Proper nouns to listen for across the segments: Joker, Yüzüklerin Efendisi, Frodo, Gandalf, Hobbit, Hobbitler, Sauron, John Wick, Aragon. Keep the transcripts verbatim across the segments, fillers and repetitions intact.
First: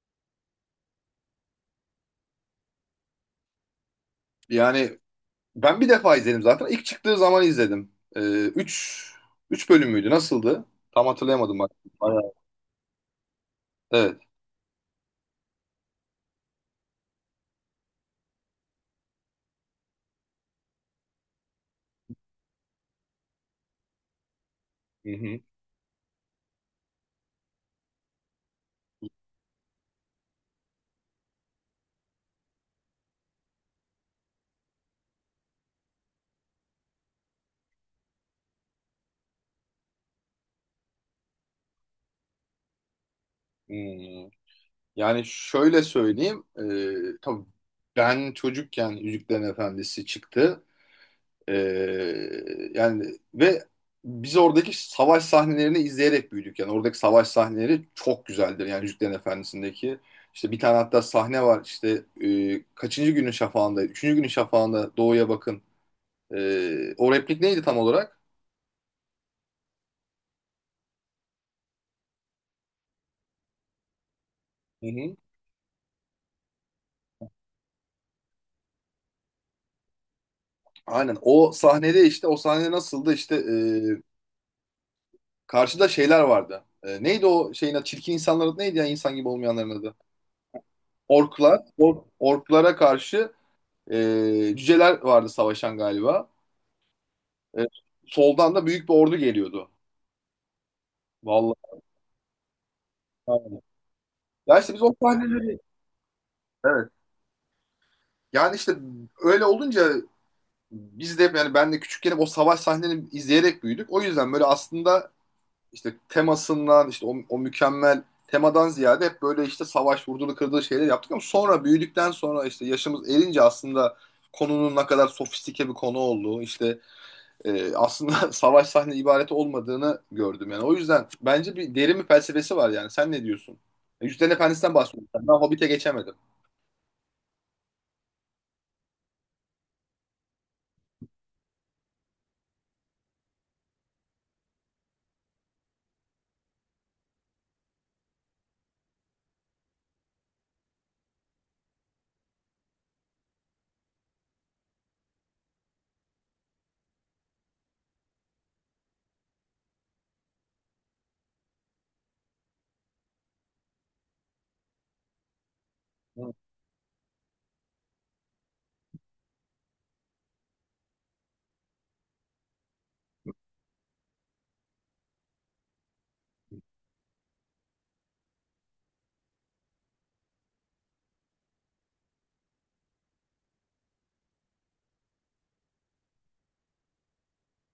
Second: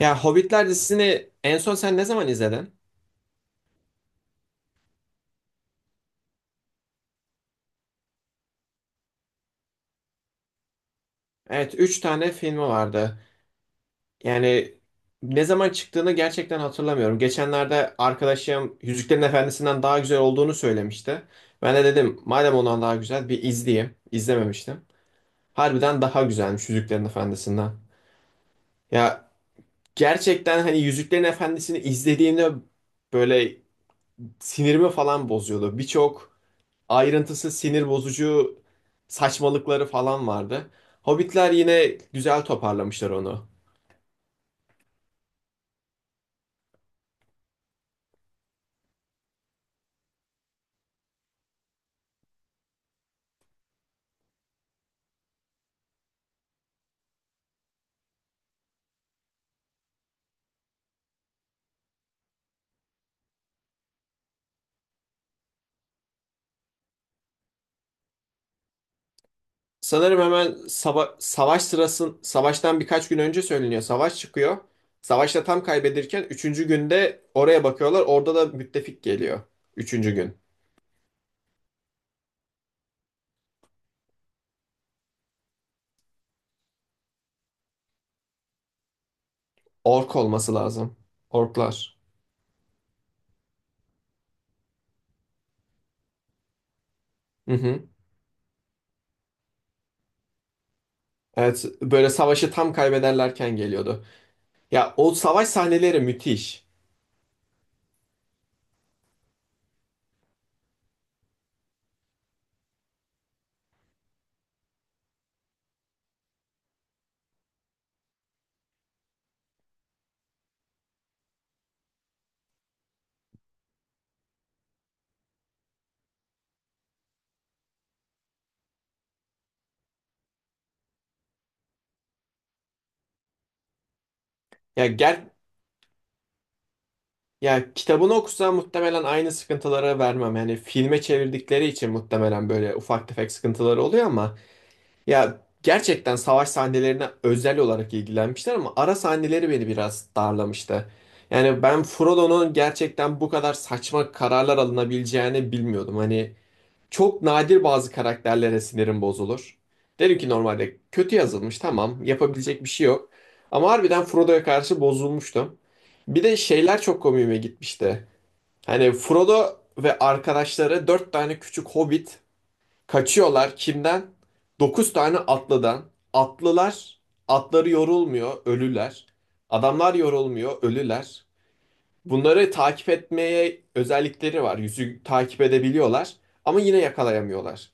Ya Hobbitler dizisini en son sen ne zaman izledin? Yani ben bir defa izledim zaten. İlk çıktığı zaman izledim. Ee, üç, üç bölüm müydü? Nasıldı? Tam hatırlayamadım bak. Evet, üç Bayağı. tane filmi vardı. Evet. Yani ne zaman çıktığını gerçekten hatırlamıyorum. Geçenlerde arkadaşım Yüzüklerin Efendisi'nden daha güzel olduğunu söylemişti. Ben de dedim madem ondan daha güzel bir izleyeyim. İzlememiştim. Hı hı. Harbiden daha güzelmiş Yüzüklerin Efendisi'nden. Ya gerçekten hani Yüzüklerin Efendisi'ni izlediğimde böyle sinirimi falan bozuyordu. Birçok ayrıntısı sinir bozucu saçmalıkları falan vardı. Hobbitler yine güzel toparlamışlar onu. Hmm. Yani şöyle söyleyeyim. Ee, tabii ben çocukken Yüzüklerin Efendisi çıktı. Ee, Yani ve biz oradaki savaş sahnelerini izleyerek büyüdük. Yani oradaki savaş sahneleri çok güzeldir. Yani Yüzüklerin Efendisi'ndeki işte bir tane hatta sahne var. İşte e, kaçıncı günün şafağında? Üçüncü günün şafağında doğuya bakın. Ee, o replik neydi tam olarak? Sanırım hemen sava- savaş sırasın savaştan birkaç gün önce söyleniyor. Savaş çıkıyor. Hı hı. Savaşta tam kaybedirken üçüncü günde oraya bakıyorlar. Orada da müttefik geliyor. Üçüncü gün. Aynen o sahnede işte o sahne nasıldı işte e, karşıda şeyler vardı. E, neydi o şeyin adı? Çirkin insanların adı neydi ya insan gibi olmayanların adı? Ork olması lazım. Orklar. Orklar. Or- orklara karşı e, cüceler vardı savaşan galiba. Hı E, hı. Soldan da büyük bir ordu geliyordu. Evet, Vallahi. böyle savaşı tam kaybederlerken Aynen. geliyordu. Ya işte biz o Ya o savaş sahneleri sahneleri müthiş. evet. Yani işte öyle olunca biz de hep yani ben de küçükken hep o savaş sahnelerini izleyerek büyüdük. O yüzden böyle aslında işte temasından işte o, o mükemmel temadan ziyade hep böyle işte savaş vurdulu kırdığı şeyler yaptık ama sonra büyüdükten sonra işte yaşımız erince aslında konunun ne kadar sofistike bir konu olduğu işte e, aslında savaş sahne ibareti olmadığını gördüm yani. O yüzden bence bir derin bir felsefesi var yani. Sen ne diyorsun? Yüzden Efendisi'nden Ya bahsediyorum. ger Ben Hobbit'e geçemedim. ya kitabını okusam muhtemelen aynı sıkıntılara vermem. Yani filme çevirdikleri için muhtemelen böyle ufak tefek sıkıntıları oluyor ama ya gerçekten savaş sahnelerine özel olarak ilgilenmişler ama ara sahneleri beni biraz darlamıştı. Yani ben Frodo'nun gerçekten bu kadar saçma kararlar alınabileceğini bilmiyordum. Hani Çok nadir bazı karakterlere sinirim bozulur. Derim ki normalde kötü yazılmış tamam yapabilecek bir şey yok. Ama harbiden Frodo'ya karşı bozulmuştum. Bir Hı, de şeyler çok komiğime gitmişti. Hani Frodo ve arkadaşları dört tane küçük hobbit kaçıyorlar kimden? Dokuz tane atlıdan. Atlılar, atları yorulmuyor, ölüler. Adamlar yorulmuyor, ölüler. Bunları takip etmeye özellikleri var. Yüzü takip edebiliyorlar ama yine yakalayamıyorlar.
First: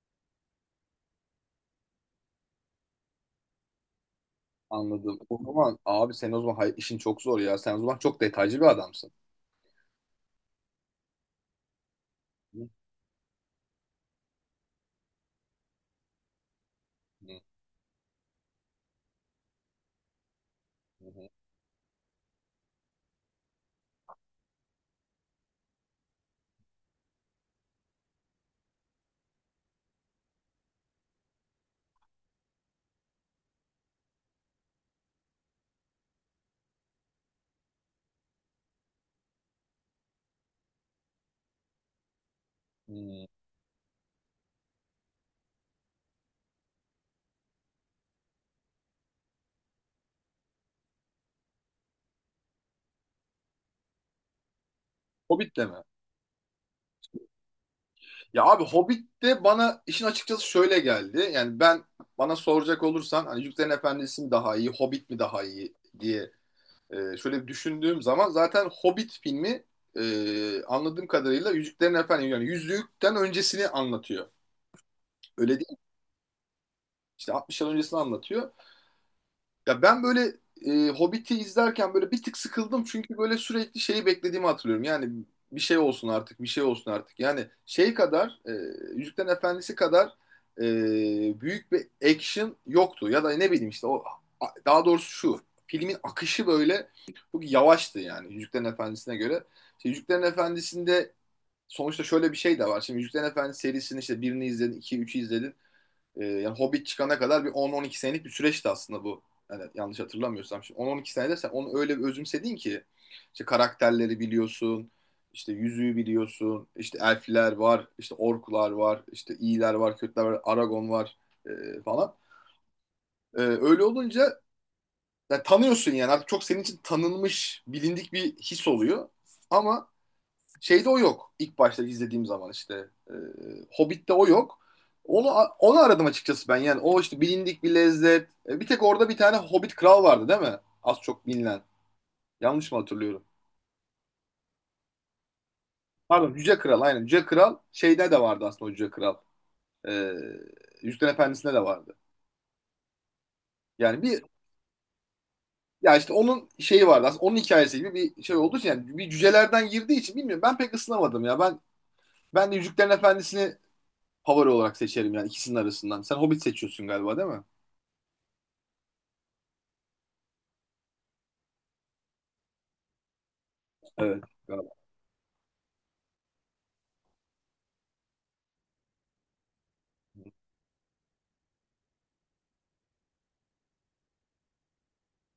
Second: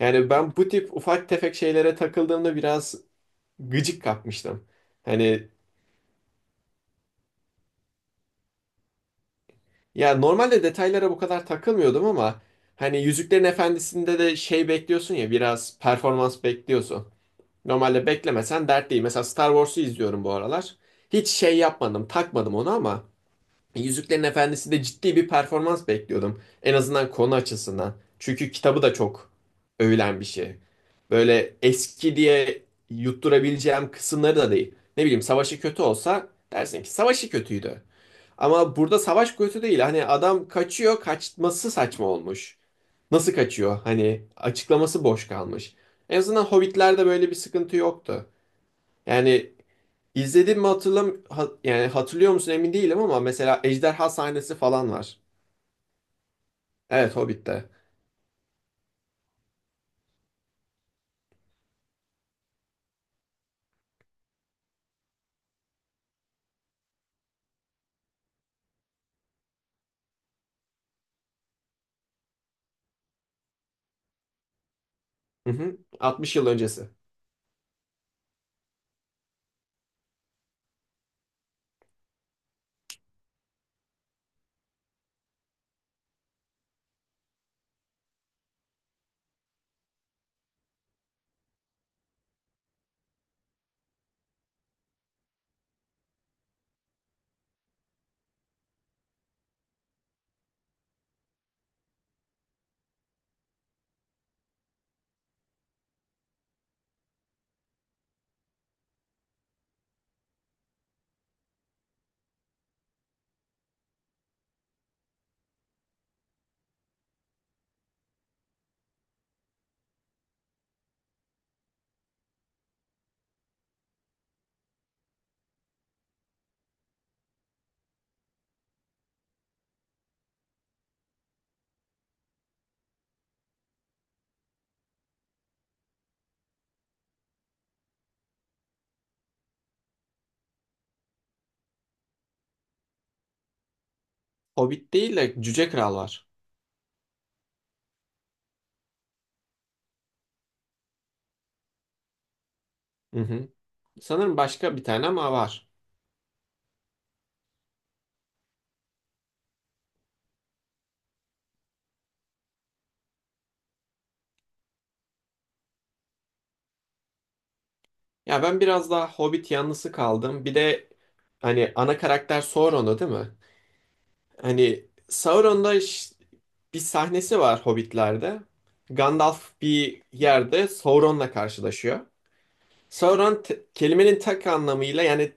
Yani ben bu tip ufak tefek şeylere takıldığımda biraz gıcık kapmıştım. anladım. O Hani zaman abi sen o zaman hay- işin çok zor ya. Sen o zaman çok detaycı bir adamsın. ya normalde detaylara bu kadar takılmıyordum ama Hı, hani Yüzüklerin Efendisi'nde de şey bekliyorsun ya biraz performans bekliyorsun. hı, Normalde beklemesen dert değil. Mesela Star Wars'u izliyorum bu aralar. hı, Hiç şey yapmadım, takmadım onu ama Yüzüklerin Efendisi de ciddi bir performans bekliyordum. En azından konu açısından. Çünkü kitabı da çok övülen bir şey. Böyle eski diye yutturabileceğim kısımları da değil. Ne bileyim savaşı kötü olsa dersin ki savaşı kötüydü. Ama burada savaş kötü değil. Hani adam kaçıyor, kaçması saçma olmuş. hı. Nasıl kaçıyor? Hani açıklaması boş kalmış. En azından Hobbit'lerde böyle bir sıkıntı yoktu. Yani İzledim mi hatırlam ha- yani hatırlıyor musun emin değilim ama mesela ejderha sahnesi falan var. Hobbit'te mi? Evet Hobbit'te. Ya abi Hobbit de bana işin açıkçası şöyle geldi. Yani ben bana soracak olursan hani Yüzüklerin Efendisi mi daha iyi, Hobbit mi daha iyi diye e, şöyle bir düşündüğüm zaman zaten Hobbit filmi e, anladığım kadarıyla Yüzüklerin Efendisi yani Yüzükten öncesini anlatıyor. Hı Öyle değil hı. mi? altmış yıl öncesi. İşte altmış yıl öncesini anlatıyor. Ya ben böyle e, Hobbit'i izlerken böyle bir tık sıkıldım çünkü böyle sürekli şeyi beklediğimi hatırlıyorum. Yani bir şey olsun artık, bir şey olsun artık. Yani şey kadar, e, Yüzüklerin Efendisi kadar e, büyük bir action yoktu. Ya da ne bileyim işte o a- daha doğrusu şu filmin akışı böyle çok yavaştı yani Yüzüklerin Efendisi'ne göre. İşte Yüzüklerin Efendisi'nde sonuçta şöyle bir şey de var. Şimdi Yüzüklerin Efendisi serisini işte birini izledin, iki, üçü izledin. Ee, yani Hobbit çıkana kadar bir on on iki senelik bir süreçti aslında bu. Yani yanlış hatırlamıyorsam. Şimdi on on iki senede sen onu öyle bir özümsedin ki işte karakterleri biliyorsun, işte yüzüğü biliyorsun, işte elfler var, işte orklar var, işte iyiler var, kötüler var, Aragon var e, falan. E, öyle olunca yani tanıyorsun yani artık çok senin için tanınmış, bilindik bir his oluyor. Ama şeyde o yok. İlk başta izlediğim zaman işte. E, Hobbit'te o yok. Onu onu aradım açıkçası ben. Yani o işte bilindik bir lezzet. E, bir tek orada bir tane Hobbit kral vardı değil mi? Az çok bilinen. Yanlış mı hatırlıyorum? Hobbit değil de Cüce Kral var. Pardon Yüce Kral aynen. Yüce Kral şeyde de vardı aslında o Yüce Kral. E, Yüzüklerin Efendisi'nde de vardı. Hı hı. Yani bir Sanırım başka bir tane ama var. ya işte onun şeyi vardı aslında onun hikayesi gibi bir şey olduğu için yani bir cücelerden girdiği için bilmiyorum ben pek ısınamadım ya. Ben ben de Yüzüklerin Efendisi'ni favori olarak seçerim yani ikisinin arasından. Sen Hobbit seçiyorsun galiba değil mi? Ya ben biraz daha Hobbit yanlısı kaldım. Bir de hani ana karakter Sauron'u değil mi? Evet. Galiba. Hani Sauron'da ş- bir sahnesi var Hobbit'lerde. Gandalf bir yerde Sauron'la karşılaşıyor. Sauron te- kelimenin tek anlamıyla yani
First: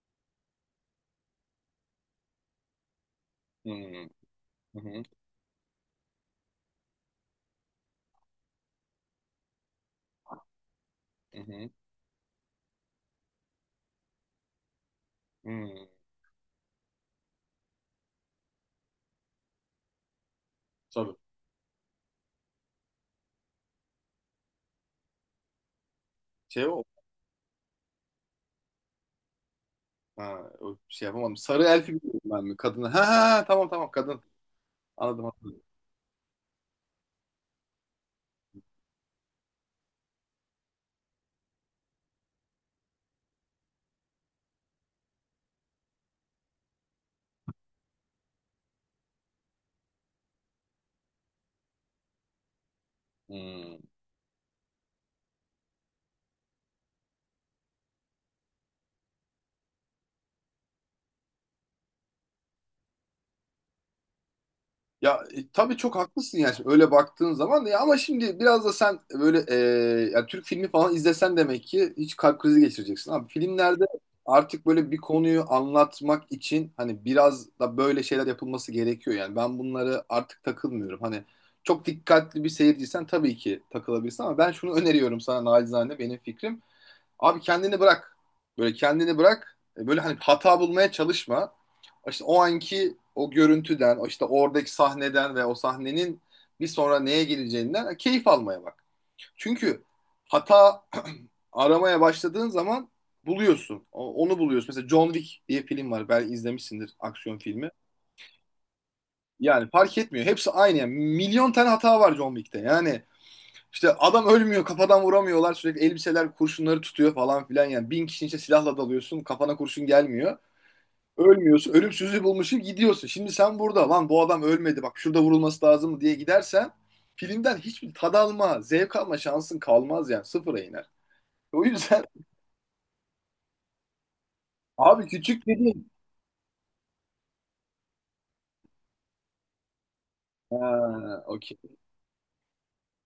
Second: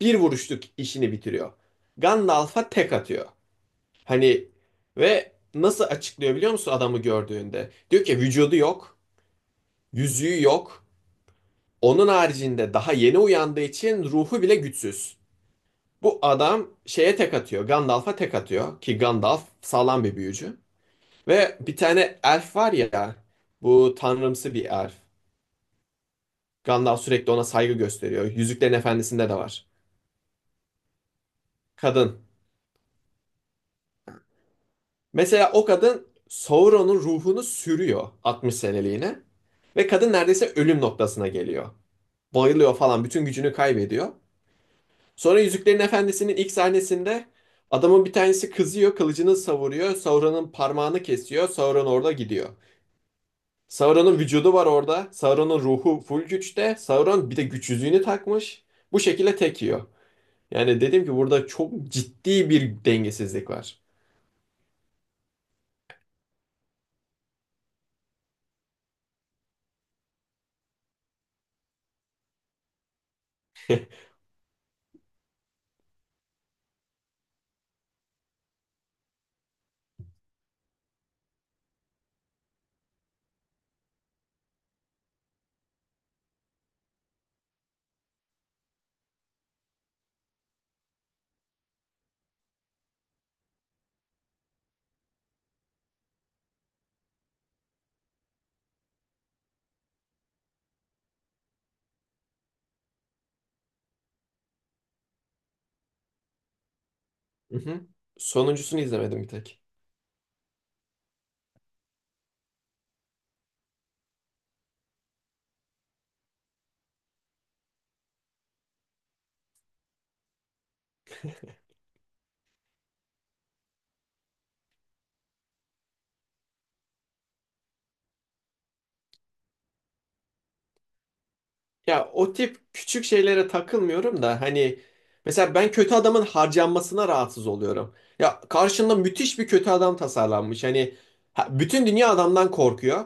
bir vuruşluk işini bitiriyor. Gandalf'a tek atıyor. Hmm. Hani Hı hı. ve nasıl açıklıyor biliyor musun adamı gördüğünde? Diyor ki vücudu yok, yüzüğü yok. Hı hı. Onun haricinde daha yeni uyandığı için ruhu bile güçsüz. Hmm. Bu adam şeye tek atıyor. Gandalf'a tek atıyor. Ki Gandalf sağlam bir büyücü. Sarı. Ve bir tane elf var ya. Bu tanrımsı bir elf. Şey o. Gandalf sürekli ona saygı gösteriyor. Yüzüklerin Efendisi'nde de var. Ha, o şey yapamadım. Sarı elfi biliyorum Kadın. ben mi? Kadını. Ha ha ha, tamam tamam kadın. Anladım. Mesela Anladım. o kadın Sauron'un ruhunu sürüyor altmış seneliğine. Ve kadın neredeyse ölüm noktasına geliyor. Bayılıyor falan. Bütün gücünü kaybediyor. Sonra Yüzüklerin Efendisi'nin ilk sahnesinde adamın bir tanesi kızıyor. Kılıcını savuruyor. Sauron'un parmağını kesiyor. Sauron orada gidiyor. Hmm. Sauron'un vücudu var orada. Sauron'un ruhu full güçte. Sauron bir de güç yüzüğünü takmış. Bu şekilde tek yiyor. Yani dedim ki burada çok ciddi bir dengesizlik var. Ya e, tabii çok haklısın yani şimdi öyle baktığın zaman ya ama şimdi biraz da sen böyle e, yani Türk filmi falan izlesen demek ki hiç kalp krizi geçireceksin abi. Filmlerde artık böyle bir konuyu anlatmak için hani biraz da böyle şeyler yapılması gerekiyor yani ben bunları artık takılmıyorum. Hani çok dikkatli bir seyirciysen tabii ki takılabilirsin ama ben şunu öneriyorum sana naçizane benim fikrim. Abi kendini bırak. Böyle kendini bırak. E, Böyle hani hata bulmaya çalışma. İşte o anki o görüntüden, o işte oradaki sahneden ve o sahnenin bir sonra neye geleceğinden keyif almaya bak. Çünkü hata aramaya başladığın zaman buluyorsun. O- Onu buluyorsun. Mesela John Wick diye film var. Belki izlemişsindir aksiyon Hı filmi. hı. Sonuncusunu izlemedim bir tek. Yani fark etmiyor. Hepsi aynı. Yani milyon tane hata var John Wick'te. Yani işte adam ölmüyor kafadan vuramıyorlar sürekli elbiseler kurşunları tutuyor falan filan yani bin kişinin içine silahla dalıyorsun kafana kurşun gelmiyor ölmüyorsun ölümsüzlüğü bulmuşsun gidiyorsun şimdi sen burada lan bu adam ölmedi bak şurada vurulması lazım diye gidersen filmden hiçbir tad alma zevk alma şansın kalmaz yani sıfıra iner. E, O yüzden Ya o tip küçük şeylere takılmıyorum da hani abi küçük mesela ben dedin. kötü adamın harcanmasına rahatsız oluyorum. Ya karşında müthiş bir kötü adam tasarlanmış. Hani Ha, ha- okey. bütün dünya adamdan korkuyor.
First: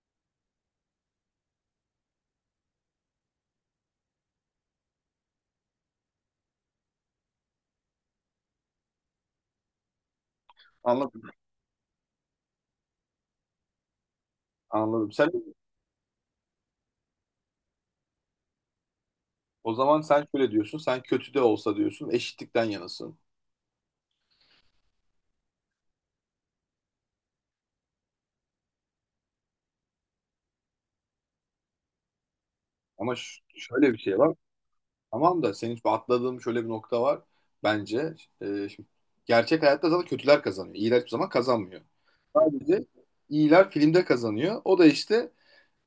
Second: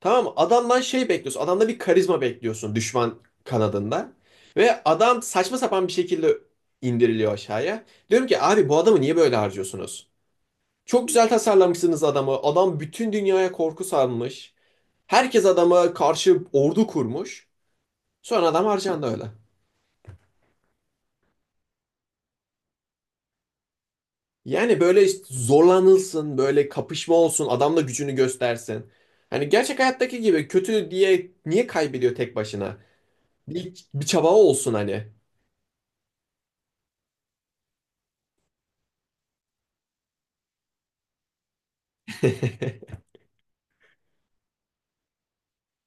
Tamam mı? Adamdan şey bekliyorsun. Adamda bir karizma bekliyorsun düşman kanadında. Ve adam saçma sapan bir şekilde indiriliyor aşağıya. Diyorum ki abi bu adamı niye böyle harcıyorsunuz? Çok Anladım. güzel tasarlamışsınız adamı. Adam bütün dünyaya korku salmış. Anladım. Sen Herkes adama karşı ordu kurmuş. Sonra adam harcandı öyle. o zaman sen şöyle diyorsun. Sen kötü de olsa diyorsun. Eşitlikten yanasın. Yani böyle işte zorlanılsın, böyle kapışma olsun, adam da gücünü göstersin. Hani gerçek hayattaki gibi kötü diye niye kaybediyor tek başına? Ama ş- Bir, şöyle bir bir şey çaba var. olsun hani. Tamam da senin şu atladığın şöyle bir nokta var bence. E, şimdi gerçek hayatta zaten kötüler kazanıyor. İyiler hiçbir zaman kazanmıyor. Sadece iyiler filmde kazanıyor. O da işte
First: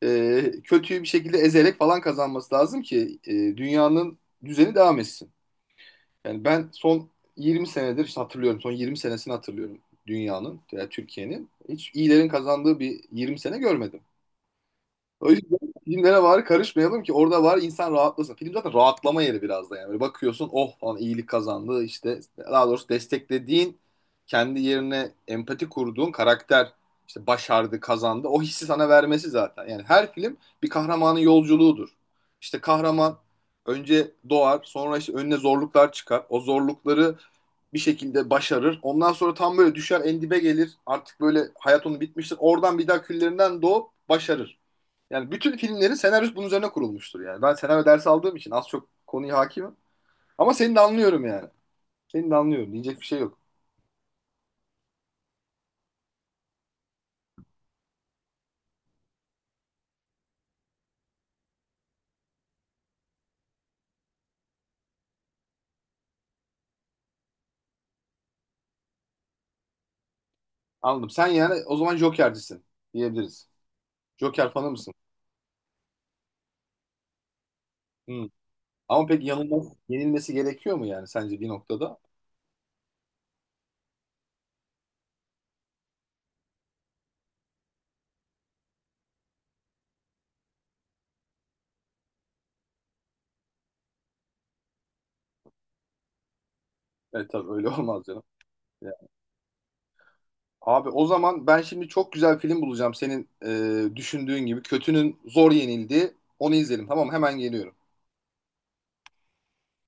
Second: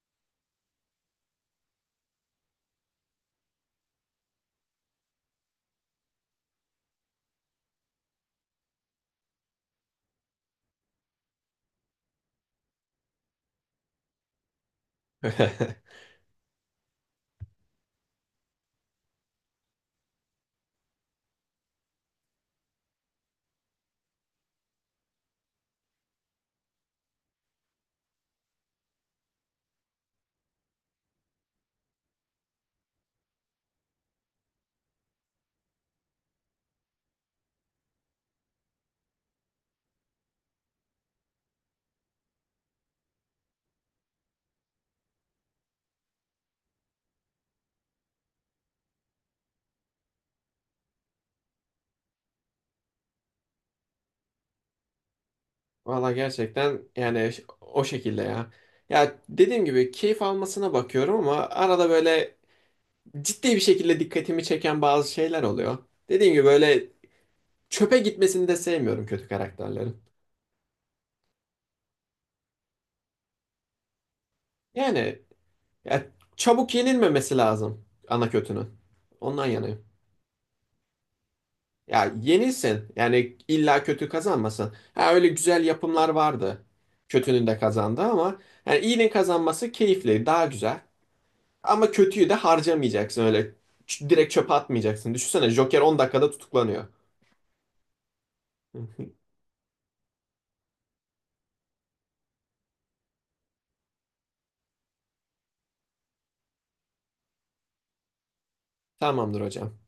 e, kötüyü bir şekilde ezerek falan kazanması lazım ki e, dünyanın düzeni devam etsin. Yani ben son yirmi senedir işte hatırlıyorum. Son yirmi senesini hatırlıyorum dünyanın, yani Türkiye'nin. Hiç iyilerin kazandığı bir yirmi sene görmedim. O yüzden filmlere var karışmayalım ki orada var insan rahatlasın. Film zaten rahatlama yeri biraz da yani. Böyle bakıyorsun oh falan iyilik kazandı işte daha doğrusu desteklediğin kendi yerine empati kurduğun karakter işte başardı kazandı o hissi sana vermesi zaten. Yani her film bir kahramanın yolculuğudur. İşte kahraman önce doğar sonra işte önüne zorluklar çıkar. O zorlukları bir şekilde başarır. Ondan sonra tam böyle düşer en dibe gelir. Artık böyle hayat onun bitmiştir. Oradan bir daha küllerinden doğup başarır. Yani bütün filmlerin senaryosu bunun üzerine kurulmuştur yani. Ben senaryo dersi aldığım için az çok konuya hakimim. Ama seni de anlıyorum yani. Seni de anlıyorum. Diyecek bir şey yok. Valla gerçekten yani ş- o şekilde ya. Ya dediğim gibi keyif almasına bakıyorum ama arada böyle ciddi bir şekilde dikkatimi çeken bazı şeyler oluyor. Dediğim gibi böyle çöpe gitmesini de sevmiyorum kötü karakterlerin. Anladım. Sen yani o zaman Joker'cisin diyebiliriz. Joker fanı mısın? Yani ya çabuk yenilmemesi lazım Hı. ana kötünün. Ama pek Ondan yanılmaz, yanayım. yenilmesi gerekiyor mu yani sence bir noktada? Ya yenilsin. Yani illa kötü kazanmasın. Ha öyle güzel yapımlar vardı. Kötünün de kazandı ama yani iyinin kazanması keyifli, daha güzel. Ama kötüyü de harcamayacaksın öyle. Ç- Direkt çöpe atmayacaksın. Düşünsene Joker on dakikada tutuklanıyor. Evet tabii öyle olmaz canım. Ya. Abi o zaman ben şimdi çok güzel film bulacağım senin e, düşündüğün gibi. Kötünün zor yenildiği. Onu izleyelim tamam mı? Hemen geliyorum. Tamamdır hocam.